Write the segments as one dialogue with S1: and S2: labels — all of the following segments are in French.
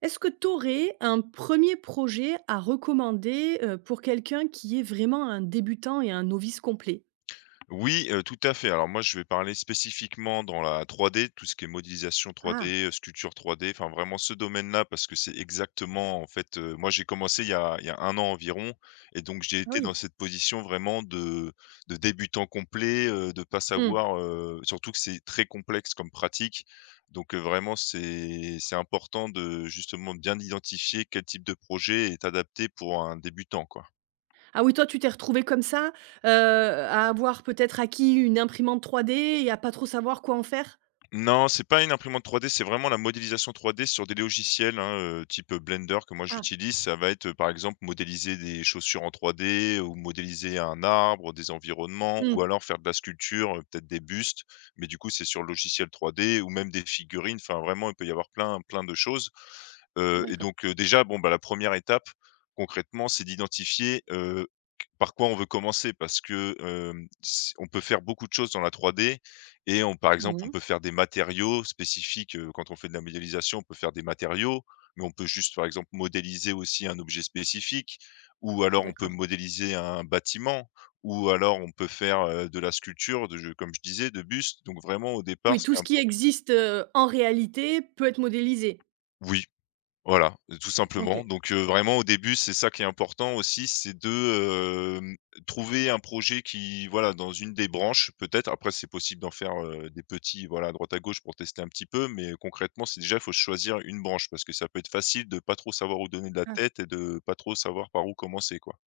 S1: Est-ce que tu aurais un premier projet à recommander, pour quelqu'un qui est vraiment un débutant et un novice complet?
S2: Oui, tout à fait. Alors moi, je vais parler spécifiquement dans la 3D, tout ce qui est modélisation
S1: Ah,
S2: 3D, sculpture 3D, enfin vraiment ce domaine-là parce que c'est exactement en fait, moi j'ai commencé il y a 1 an environ et donc j'ai
S1: ah
S2: été dans
S1: oui.
S2: cette position vraiment de débutant complet, de pas
S1: Mmh.
S2: savoir, surtout que c'est très complexe comme pratique. Donc, vraiment c'est important de justement bien identifier quel type de projet est adapté pour un débutant, quoi.
S1: Ah oui, toi, tu t'es retrouvé comme ça, à avoir peut-être acquis une imprimante 3D et à pas trop savoir quoi en faire?
S2: Non, c'est pas une imprimante 3D, c'est vraiment la modélisation 3D sur des logiciels, hein, type, Blender que moi
S1: Ah.
S2: j'utilise. Ça va être, par exemple, modéliser des chaussures en 3D ou modéliser un arbre, des environnements ou
S1: Mmh,
S2: alors faire de la sculpture, peut-être des bustes, mais du coup, c'est sur le logiciel 3D ou même des figurines. Enfin, vraiment, il peut y avoir plein, plein de choses, et
S1: d'accord.
S2: donc, déjà, bon, bah, la première étape, concrètement, c'est d'identifier, par quoi on veut commencer parce que, hem, s on peut faire beaucoup de choses dans la 3D et on par exemple, on
S1: Mmh.
S2: peut faire des matériaux spécifiques, quand on fait de la modélisation, on peut faire des matériaux, mais on peut juste, par exemple, modéliser aussi un objet spécifique ou alors on peut
S1: D'accord.
S2: modéliser un bâtiment ou alors on peut faire, de la sculpture de comme je disais, de bustes. Donc vraiment au départ,
S1: Oui,
S2: ce
S1: tout
S2: qui est
S1: ce qui
S2: important.
S1: existe, en réalité peut être modélisé.
S2: Oui. Voilà, tout simplement.
S1: OK.
S2: Donc, vraiment au début, c'est ça qui est important aussi, c'est de, trouver un projet qui voilà, dans une des branches peut-être. Après c'est possible d'en faire, des petits, voilà, à droite à gauche pour tester un petit peu, mais concrètement, c'est déjà, il faut choisir une branche parce que ça peut être facile de pas trop savoir où donner de la
S1: Ah.
S2: tête et de pas trop savoir par où commencer, quoi.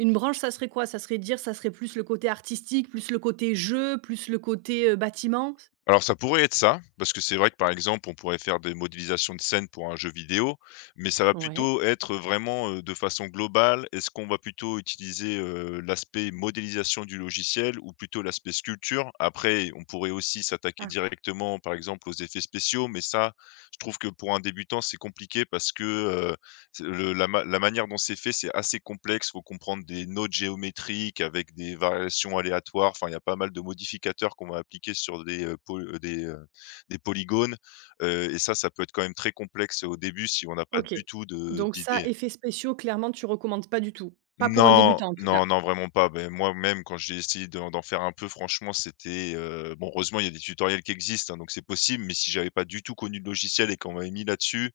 S1: Une branche, ça serait quoi? Ça serait dire, ça serait plus le côté artistique, plus le côté jeu, plus le côté, bâtiment?
S2: Alors ça pourrait être ça, parce que c'est vrai que par exemple, on pourrait faire des modélisations de scènes pour un jeu vidéo, mais ça va
S1: Ouais.
S2: plutôt être vraiment, de façon globale. Est-ce qu'on va plutôt utiliser, l'aspect modélisation du logiciel ou plutôt l'aspect sculpture? Après, on pourrait aussi s'attaquer
S1: Ah.
S2: directement, par exemple, aux effets spéciaux, mais ça, je trouve que pour un débutant, c'est compliqué parce que, c'est le la ma la manière dont c'est fait, c'est assez complexe. Il faut comprendre des notes géométriques avec des variations aléatoires. Enfin, il y a pas mal de modificateurs qu'on va appliquer sur des, des polygones, et ça peut être quand même très complexe au début si on n'a pas
S1: OK.
S2: du tout de
S1: Donc ça,
S2: d'idée.
S1: effets spéciaux, clairement, tu recommandes pas du tout? Pas pour un
S2: Non,
S1: débutant, en tout
S2: non,
S1: cas?
S2: non, vraiment pas. Beh, moi-même, quand j'ai essayé d'en faire un peu, franchement, c'était, bon, heureusement, il y a des tutoriels qui existent, hein, donc c'est possible, mais si j'avais pas du tout connu le logiciel et qu'on m'avait mis là-dessus.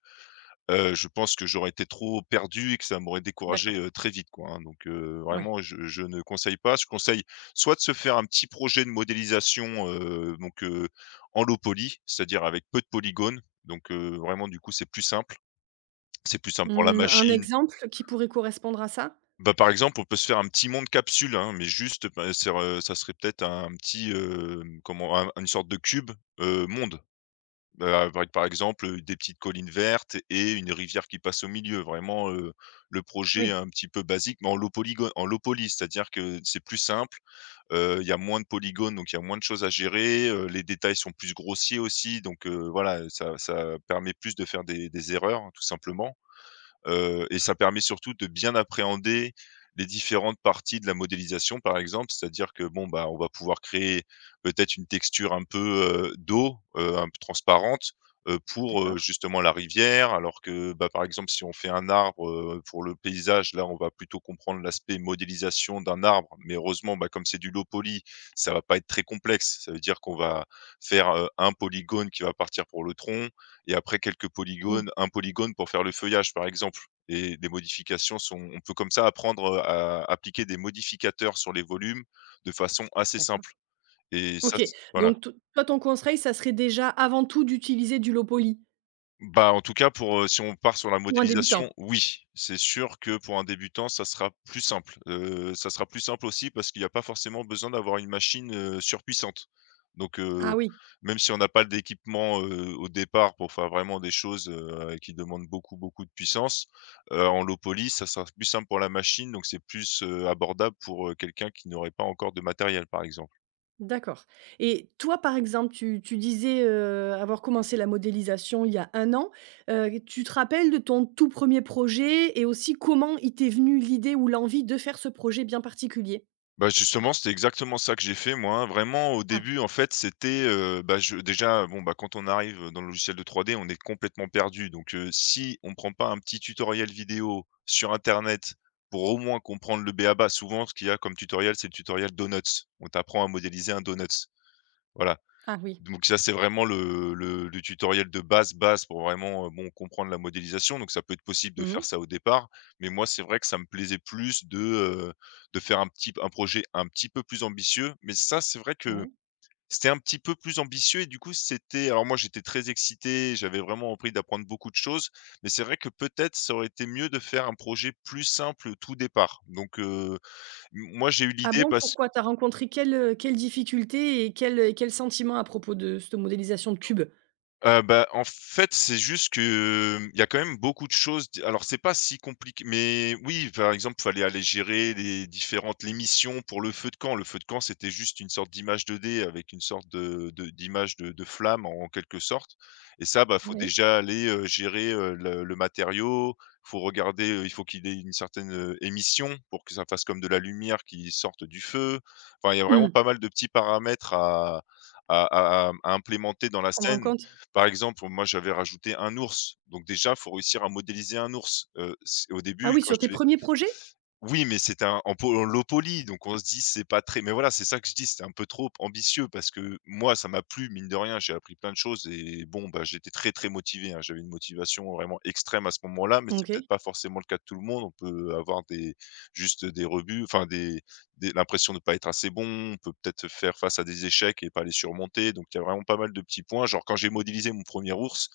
S2: Je pense que j'aurais été trop perdu et que ça m'aurait découragé,
S1: D'accord.
S2: très vite quoi, hein, donc
S1: Oui.
S2: vraiment je ne conseille pas. Je conseille soit de se faire un petit projet de modélisation, en low poly, c'est-à-dire avec peu de polygones, donc vraiment du coup c'est plus simple. C'est plus simple pour la
S1: Mmh, un
S2: machine.
S1: exemple qui pourrait correspondre à ça?
S2: Bah, par exemple, on peut se faire un petit monde capsule, hein, mais juste, bah, ser ça serait peut-être un petit, comment? Un Une sorte de cube, monde. Bah, avec par exemple, des petites collines vertes et une rivière qui passe au milieu. Vraiment, le projet
S1: Oui,
S2: un petit peu basique, mais en lot poly, c'est-à-dire que c'est plus simple, il y a moins de polygones, donc il y a moins de choses à gérer, les détails sont plus grossiers aussi, donc voilà, ça permet plus de faire des erreurs, hein, tout simplement. Et ça permet surtout de bien appréhender les différentes parties de la modélisation, par exemple. C'est-à-dire que, bon, bah, on va pouvoir créer peut-être une texture un peu, d'eau, un peu transparente, pour,
S1: d'accord.
S2: justement la rivière. Alors que, bah, par exemple, si on fait un arbre, pour le paysage, là, on va plutôt comprendre l'aspect modélisation d'un arbre. Mais heureusement, bah, comme c'est du low poly, ça va pas être très complexe. Ça veut dire qu'on va faire, un polygone qui va partir pour le tronc, et après quelques
S1: Mmh,
S2: polygones, un polygone pour faire le feuillage, par exemple. Et des modifications sont on peut comme ça apprendre, à appliquer des modificateurs sur les volumes de façon assez
S1: d'accord.
S2: simple et ça,
S1: OK,
S2: c voilà.
S1: donc to toi, ton conseil, ça serait déjà, avant tout, d'utiliser du lot poli,
S2: Bah, en tout cas pour, si on part sur la
S1: pour un débutant?
S2: modélisation, oui. C'est sûr que pour un débutant, ça sera plus simple. Ça sera plus simple aussi parce qu'il n'y a pas forcément besoin d'avoir une machine, surpuissante. Donc,
S1: Ah oui,
S2: même si on n'a pas d'équipement, au départ pour faire vraiment des choses, qui demandent beaucoup, beaucoup de puissance, en low poly, ça sera plus simple pour la machine, donc c'est plus, abordable pour, quelqu'un qui n'aurait pas encore de matériel, par exemple.
S1: d'accord. Et toi, par exemple, tu disais, avoir commencé la modélisation il y a un an. Tu te rappelles de ton tout premier projet et aussi comment il t'est venu l'idée ou l'envie de faire ce projet bien particulier?
S2: Bah, justement, c'était exactement ça que j'ai fait moi, hein. Vraiment au
S1: Ah.
S2: début en fait, c'était, bah, je déjà bon, bah, quand on arrive dans le logiciel de trois d on est complètement perdu donc si on prend pas un petit tutoriel vidéo sur internet pour au moins comprendre le b b.a-ba, souvent ce qu'il y a comme tutoriel, c'est le tutoriel Donuts. On t'apprend à modéliser un donuts. Voilà,
S1: Ah oui.
S2: donc ça, c'est vraiment le tutoriel de base, base pour vraiment, bon, comprendre la modélisation. Donc ça peut être possible de
S1: Mmh.
S2: faire ça au départ, mais moi, c'est vrai que ça me plaisait plus de, faire un projet un petit peu plus ambitieux. Mais ça, c'est vrai que
S1: Ouais.
S2: c'était un petit peu plus ambitieux et du coup, c'était alors moi, j'étais très excité, j'avais vraiment envie d'apprendre beaucoup de choses, mais c'est vrai que peut-être ça aurait été mieux de faire un projet plus simple, tout départ. Donc, m moi, j'ai eu
S1: Ah
S2: l'idée
S1: bon,
S2: parce.
S1: pourquoi? T'as rencontré quelles difficultés et quels sentiments à propos de cette modélisation de cubes?
S2: Bah, en fait, c'est juste que, mmh, il y a quand même beaucoup de choses d alors c'est pas si compliqué mais oui, par exemple, fallait aller gérer les différentes les missions pour le feu de camp. Le feu de camp, c'était juste une sorte d'image 2D avec une sorte de d'image de flamme en quelque sorte et ça, bah, faut
S1: Oui.
S2: déjà aller, gérer, le matériau, faut regarder, il faut qu'il ait une certaine, émission pour que ça fasse comme de la lumière qui sorte du feu. Enfin, il y a vraiment
S1: Mmh.
S2: pas mal de petits paramètres à implémenter dans la
S1: Prendre en
S2: scène.
S1: compte.
S2: Par exemple, moi, j'avais rajouté un ours, donc déjà, faut réussir à modéliser un ours. C'est au
S1: Ah
S2: début,
S1: oui,
S2: quand
S1: sur tes
S2: je.
S1: premiers projets?
S2: Oui, mais c'était un en low poly, donc on se dit: «C'est pas très» mais voilà, c'est ça que je dis, c'était un peu trop ambitieux parce que moi, ça m'a plu, mine de rien, j'ai appris plein de choses et bon, bah, j'étais très, très motivé, hein. J'avais une motivation vraiment extrême à ce moment-là, mais c'est peut-être
S1: OK.
S2: pas forcément le cas de tout le monde. On peut avoir des juste des rebuts, enfin des l'impression de pas être assez bon, on peut peut-être faire face à des échecs et pas les surmonter, donc il y a vraiment pas mal de petits points. Genre quand j'ai modélisé mon premier ours,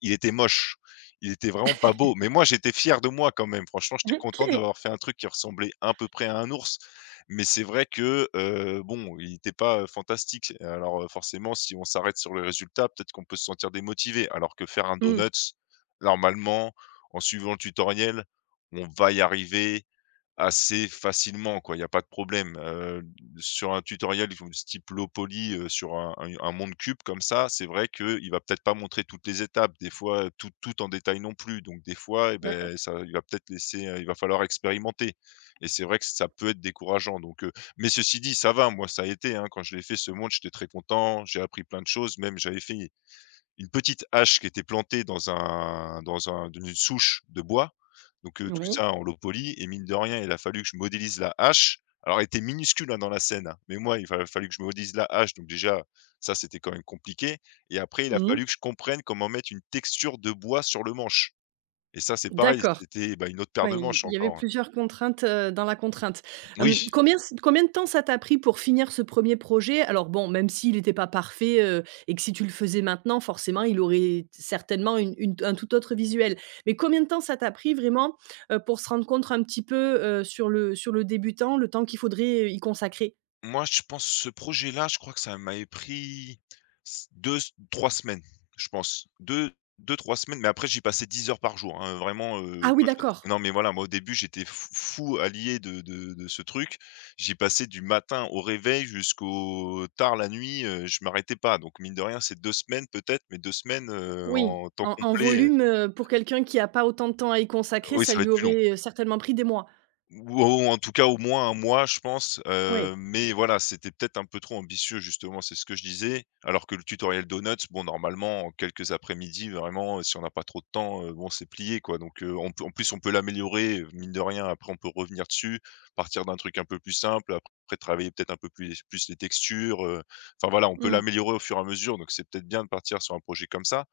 S2: il était moche, il était vraiment pas beau. Mais moi, j'étais fier de moi quand même. Franchement, j'étais content
S1: OK.
S2: d'avoir fait un truc qui ressemblait à peu près à un ours. Mais c'est vrai que, bon, il était pas, fantastique. Alors, forcément, si on s'arrête sur le résultat, peut-être qu'on peut se sentir démotivé. Alors que faire un
S1: Mmh.
S2: donuts, normalement, en suivant le tutoriel, on va y arriver. Assez facilement, quoi, il y a pas de problème, sur un tutoriel du type Loopoly, sur un monde cube comme ça, c'est vrai que il va peut-être pas montrer toutes les étapes, des fois, tout en détail non plus, donc des fois, et
S1: D'accord.
S2: ben, ça, il va peut-être laisser, il va falloir expérimenter et c'est vrai que ça peut être décourageant, donc mais ceci dit, ça va, moi, ça a été, hein, quand je l'ai fait, ce monde, j'étais très content, j'ai appris plein de choses. Même j'avais fait une petite hache qui était plantée dans un dans un dans une souche de bois, donc tout
S1: Oui.
S2: ça, on le polit et, mine de rien, il a fallu que je modélise la hache. Alors elle était minuscule, hein, dans la scène, hein, mais moi, il va fallu que je modélise la hache, donc déjà, ça, c'était quand même compliqué. Et après, il a
S1: Mmh.
S2: fallu que je comprenne comment mettre une texture de bois sur le manche, et ça, c'est pareil,
S1: D'accord.
S2: c'était, bah, une autre paire de
S1: Ouais, il
S2: manches
S1: y avait
S2: encore.
S1: plusieurs contraintes, dans la contrainte.
S2: Oui.
S1: Hem, combien de temps ça t'a pris pour finir ce premier projet? Alors bon, même s'il n'était pas parfait, et que si tu le faisais maintenant, forcément, il aurait certainement une un tout autre visuel. Mais combien de temps ça t'a pris vraiment, pour se rendre compte un petit peu, sur le débutant, le temps qu'il faudrait, y consacrer?
S2: Moi, je pense, ce projet-là, je crois que ça m'avait pris s 2-3 semaines, je pense. Deux, trois semaines, mais après j'y passais 10 heures par jour, hein. Vraiment,
S1: Ah oui,
S2: moi je
S1: d'accord.
S2: non, mais voilà, moi au début j'étais fou allié de ce truc. J'y passais du matin au réveil jusqu'au tard la nuit, je m'arrêtais pas, donc mine de rien, c'est 2 semaines peut-être, mais 2 semaines
S1: Oui,
S2: en temps
S1: en
S2: complet,
S1: volume, pour quelqu'un qui n'a pas autant de temps à y consacrer,
S2: oui,
S1: ça
S2: ça va
S1: lui
S2: être plus long.
S1: aurait, certainement pris des mois.
S2: Ou en tout cas, au moins 1 mois, je pense,
S1: Oui.
S2: mais voilà, c'était peut-être un peu trop ambitieux, justement, c'est ce que je disais. Alors que le tutoriel donuts, bon, normalement, en quelques après-midi, vraiment, si on n'a pas trop de temps, bon, c'est plié, quoi, donc on peut, en plus, on peut l'améliorer, mine de rien. Après, on peut revenir dessus, partir d'un truc un peu plus simple, après travailler peut-être un peu plus les textures, enfin voilà, on peut
S1: Mmh.
S2: l'améliorer au fur et à mesure, donc c'est peut-être bien de partir sur un projet comme ça.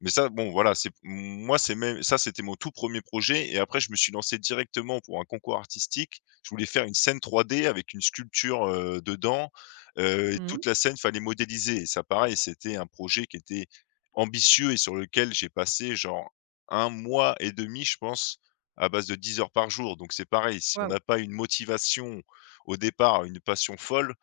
S2: Mais ça, bon, voilà, c'est moi, c'est même ça, c'était mon tout premier projet, et après je me suis lancé directement pour un concours artistique. Je voulais faire une scène 3D avec une sculpture, dedans, et
S1: Mmh.
S2: toute la scène, fallait modéliser, et ça, pareil, c'était un projet qui était ambitieux et sur lequel j'ai passé genre 1 mois et demi, je pense, à base de 10 heures par jour. Donc c'est pareil, si on
S1: Waouh.
S2: n'a pas une motivation au départ, une passion folle,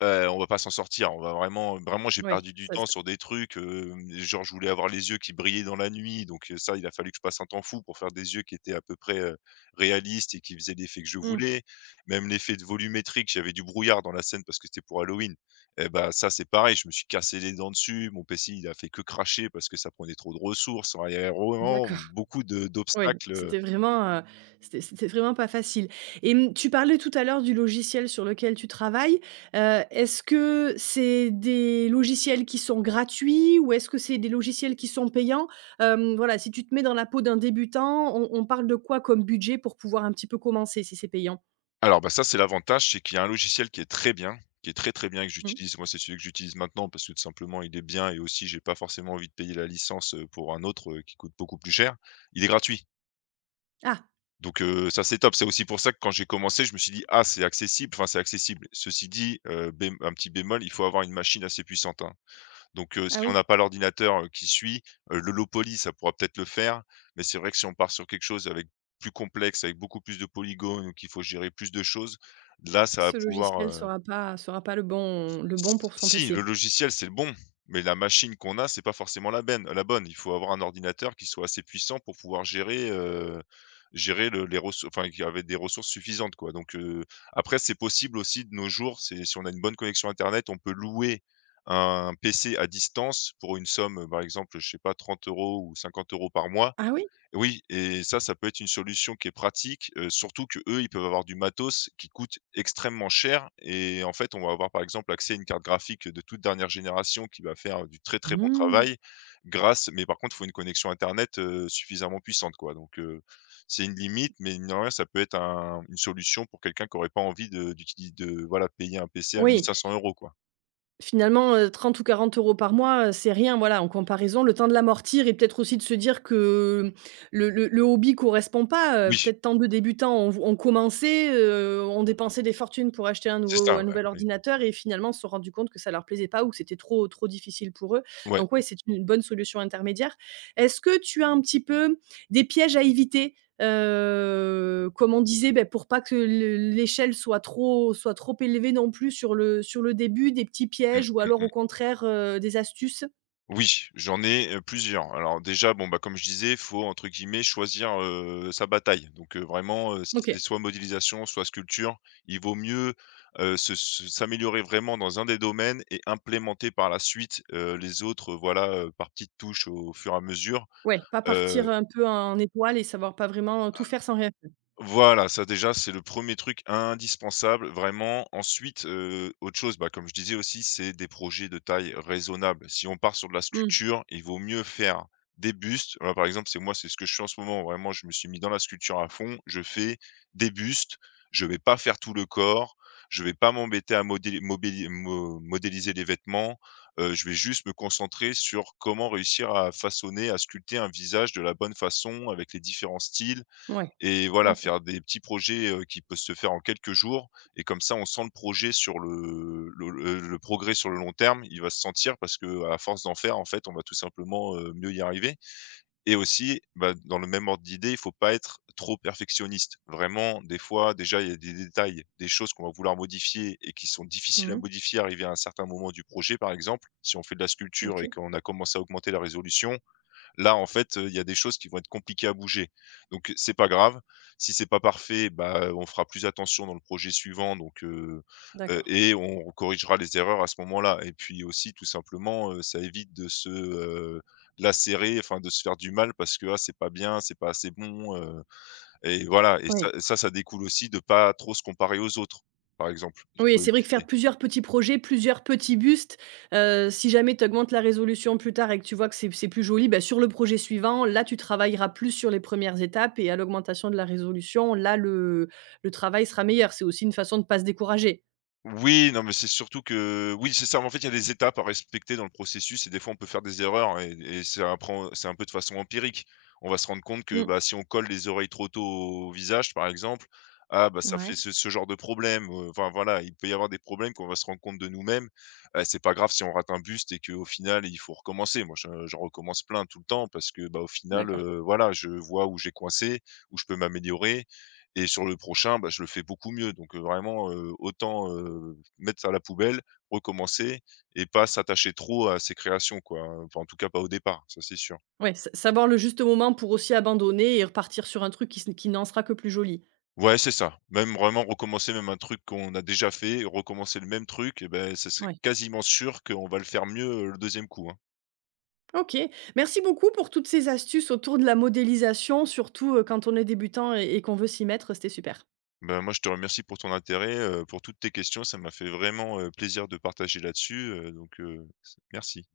S2: On va pas s'en sortir. On va vraiment, j'ai
S1: Ouais,
S2: perdu du
S1: ça
S2: temps sur des trucs, genre je voulais avoir les yeux qui brillaient dans la nuit, donc ça, il a fallu que je passe un temps fou pour faire des yeux qui étaient à peu près, réalistes et qui faisaient l'effet que je
S1: mmh.
S2: voulais. Même l'effet de volumétrique, j'avais du brouillard dans la scène parce que c'était pour Halloween, et bah, ça, c'est pareil, je me suis cassé les dents dessus. Mon PC, il a fait que cracher parce que ça prenait trop de ressources. Enfin, il y avait vraiment
S1: D'accord.
S2: beaucoup de
S1: Oui, donc
S2: d'obstacles.
S1: c'était vraiment, c'était vraiment pas facile. Et mmh, tu parlais tout à l'heure du logiciel sur lequel tu travailles. Est-ce que c'est des logiciels qui sont gratuits ou est-ce que c'est des logiciels qui sont payants? Hem, voilà, si tu te mets dans la peau d'un débutant, on parle de quoi comme budget pour pouvoir un petit peu commencer, si c'est payant?
S2: Alors, bah, ça, c'est l'avantage, c'est qu'il y a un logiciel qui est très bien, qui est très, très bien, que
S1: Mmh.
S2: j'utilise. Moi, c'est celui que j'utilise maintenant parce que, tout simplement, il est bien, et aussi, j'ai pas forcément envie de payer la licence, pour un autre, qui coûte beaucoup plus cher. Il est gratuit,
S1: Ah!
S2: donc ça, c'est top. C'est aussi pour ça que quand j'ai commencé, je me suis dit: «Ah, c'est accessible», enfin, c'est accessible. Ceci dit, bém un petit bémol, il faut avoir une machine assez puissante, hein. Donc si
S1: Ah
S2: on
S1: oui,
S2: n'a pas l'ordinateur, qui suit, le Lopoly, ça pourra peut-être le faire, mais c'est vrai que si on part sur quelque chose avec plus complexe, avec beaucoup plus de polygones, ou qu'il faut gérer plus de choses, là, ça va
S1: ce logiciel
S2: pouvoir,
S1: sera pas le bon pour son
S2: si, le
S1: PC.
S2: logiciel, c'est le bon, mais la machine qu'on a, c'est pas forcément la bonne. Il faut avoir un ordinateur qui soit assez puissant pour pouvoir gérer le les ressources, enfin, qui avait des ressources suffisantes, quoi, donc après, c'est possible aussi de nos jours, c'est, si on a une bonne connexion internet, on peut louer un PC à distance pour une somme, par exemple, je sais pas, 30 euros ou 50 euros par mois.
S1: Ah oui?
S2: Oui, et ça peut être une solution qui est pratique, surtout que eux, ils peuvent avoir du matos qui coûte extrêmement cher, et en fait, on va avoir, par exemple, accès à une carte graphique de toute dernière génération qui va faire du très, très bon
S1: Mmh.
S2: travail grâce, mais par contre, il faut une connexion internet suffisamment puissante, quoi, donc c'est une limite, mais mine de rien, ça peut être un une solution pour quelqu'un qui n'aurait pas envie de voilà, payer un PC à mille
S1: Oui.
S2: cinq cents euros, quoi.
S1: Finalement, 30 ou 40 euros par mois, c'est rien, voilà, en comparaison. Le temps de l'amortir et peut-être aussi de se dire que le hobby correspond pas,
S2: Oui,
S1: peut-être tant de débutants ont commencé, ont dépensé des fortunes pour acheter
S2: c'est ça,
S1: un
S2: ouais,
S1: nouvel
S2: oui.
S1: ordinateur et finalement se sont rendus compte que ça leur plaisait pas ou que c'était trop difficile pour eux.
S2: Ouais.
S1: Donc ouais, c'est une bonne solution intermédiaire. Est-ce que tu as un petit peu des pièges à éviter? Comme on disait, beh, pour pas que le l'échelle soit trop élevée non plus sur le début, des petits
S2: Mmh,
S1: pièges ou
S2: mmh
S1: alors au
S2: mh.
S1: contraire, des astuces.
S2: Oui, j'en ai, plusieurs. Alors déjà, bon, bah, comme je disais, faut, entre guillemets, «choisir, sa bataille». Donc, vraiment, si
S1: OK,
S2: c'est soit modélisation, soit sculpture, il vaut mieux, se se s'améliorer vraiment dans un des domaines et implémenter par la suite, les autres, voilà, par petites touches au fur et à mesure.
S1: ouais. Pas partir un peu en étoile et savoir pas vraiment tout faire sans rien faire.
S2: Voilà, ça, déjà, c'est le premier truc indispensable, vraiment. Ensuite, autre chose, bah, comme je disais aussi, c'est des projets de taille raisonnable. Si on part sur de la
S1: Mmh,
S2: sculpture, il vaut mieux faire des bustes. Voilà, par exemple, c'est moi, c'est ce que je fais en ce moment. Vraiment, je me suis mis dans la sculpture à fond. Je fais des bustes, je vais pas faire tout le corps, je vais pas m'embêter à modé mobili mo modéliser les vêtements, je vais juste me concentrer sur comment réussir à façonner, à sculpter un visage de la bonne façon avec les différents styles.
S1: ouais,
S2: Et voilà,
S1: OK.
S2: faire des petits projets, qui peuvent se faire en quelques jours, et comme ça, on sent le projet sur le progrès sur le long terme, il va se sentir parce que à force d'en faire, en fait, on va tout simplement, mieux y arriver. Et aussi, bah, dans le même ordre d'idée, il faut pas être trop perfectionniste. Vraiment, des fois, déjà, il y a des détails, des choses qu'on va vouloir modifier et qui sont difficiles à
S1: Mmh.
S2: modifier, arriver à un certain moment du projet, par exemple. Si on fait de la sculpture et
S1: OK,
S2: qu'on a commencé à augmenter la résolution, là, en fait, il y a des choses qui vont être compliquées à bouger. Donc, c'est pas grave. Si c'est pas parfait, bah, on fera plus attention dans le projet suivant, donc,
S1: d'accord.
S2: et on corrigera les erreurs à ce moment-là. Et puis aussi, tout simplement, ça évite de se, lacérer, enfin de se faire du mal parce que: «Ah, c'est pas bien, c'est pas assez bon», et voilà, et
S1: Oui.
S2: ça découle aussi de pas trop se comparer aux autres, par exemple. Il
S1: Oui,
S2: faut
S1: c'est vrai que faire
S2: éviter.
S1: plusieurs petits projets, plusieurs petits bustes, si jamais tu augmentes la résolution plus tard et que tu vois que c'est plus joli, bah, sur le projet suivant, là, tu travailleras plus sur les premières étapes et à l'augmentation de la résolution, là, le travail sera meilleur. C'est aussi une façon de ne pas se décourager.
S2: Oui, non, mais c'est surtout que, oui, c'est ça, en fait, il y a des étapes à respecter dans le processus et des fois, on peut faire des erreurs et ça apprend, c'est un peu de façon empirique. On va se rendre compte que,
S1: Mmh.
S2: bah, si on colle les oreilles trop tôt au visage, par exemple, ah, bah, ça
S1: Ouais,
S2: fait ce genre de problème, enfin, voilà, il peut y avoir des problèmes qu'on va se rendre compte de nous-mêmes. C'est pas grave si on rate un buste et qu'au final, il faut recommencer. Moi, je j'en recommence plein tout le temps parce que, bah, au final,
S1: d'accord.
S2: voilà, je vois où j'ai coincé, où je peux m'améliorer, et sur le prochain, bah, je le fais beaucoup mieux. Donc, vraiment, autant, mettre ça à la poubelle, recommencer, et pas s'attacher trop à ses créations, quoi, hein. Enfin, en tout cas, pas au départ, ça, c'est sûr.
S1: Ouais, sa savoir le juste moment pour aussi abandonner et repartir sur un truc qui n'en sera que plus joli.
S2: Ouais, c'est ça. Même vraiment recommencer même un truc qu'on a déjà fait, recommencer le même truc, et ben, ce serait
S1: Ouais.
S2: quasiment sûr qu'on va le faire mieux, le deuxième coup, hein.
S1: OK. Merci beaucoup pour toutes ces astuces autour de la modélisation, surtout, quand on est débutant et qu'on veut s'y mettre, c'était super.
S2: Bah, moi, je te remercie pour ton intérêt, pour toutes tes questions. Ça m'a fait vraiment, plaisir de partager là-dessus, donc, merci.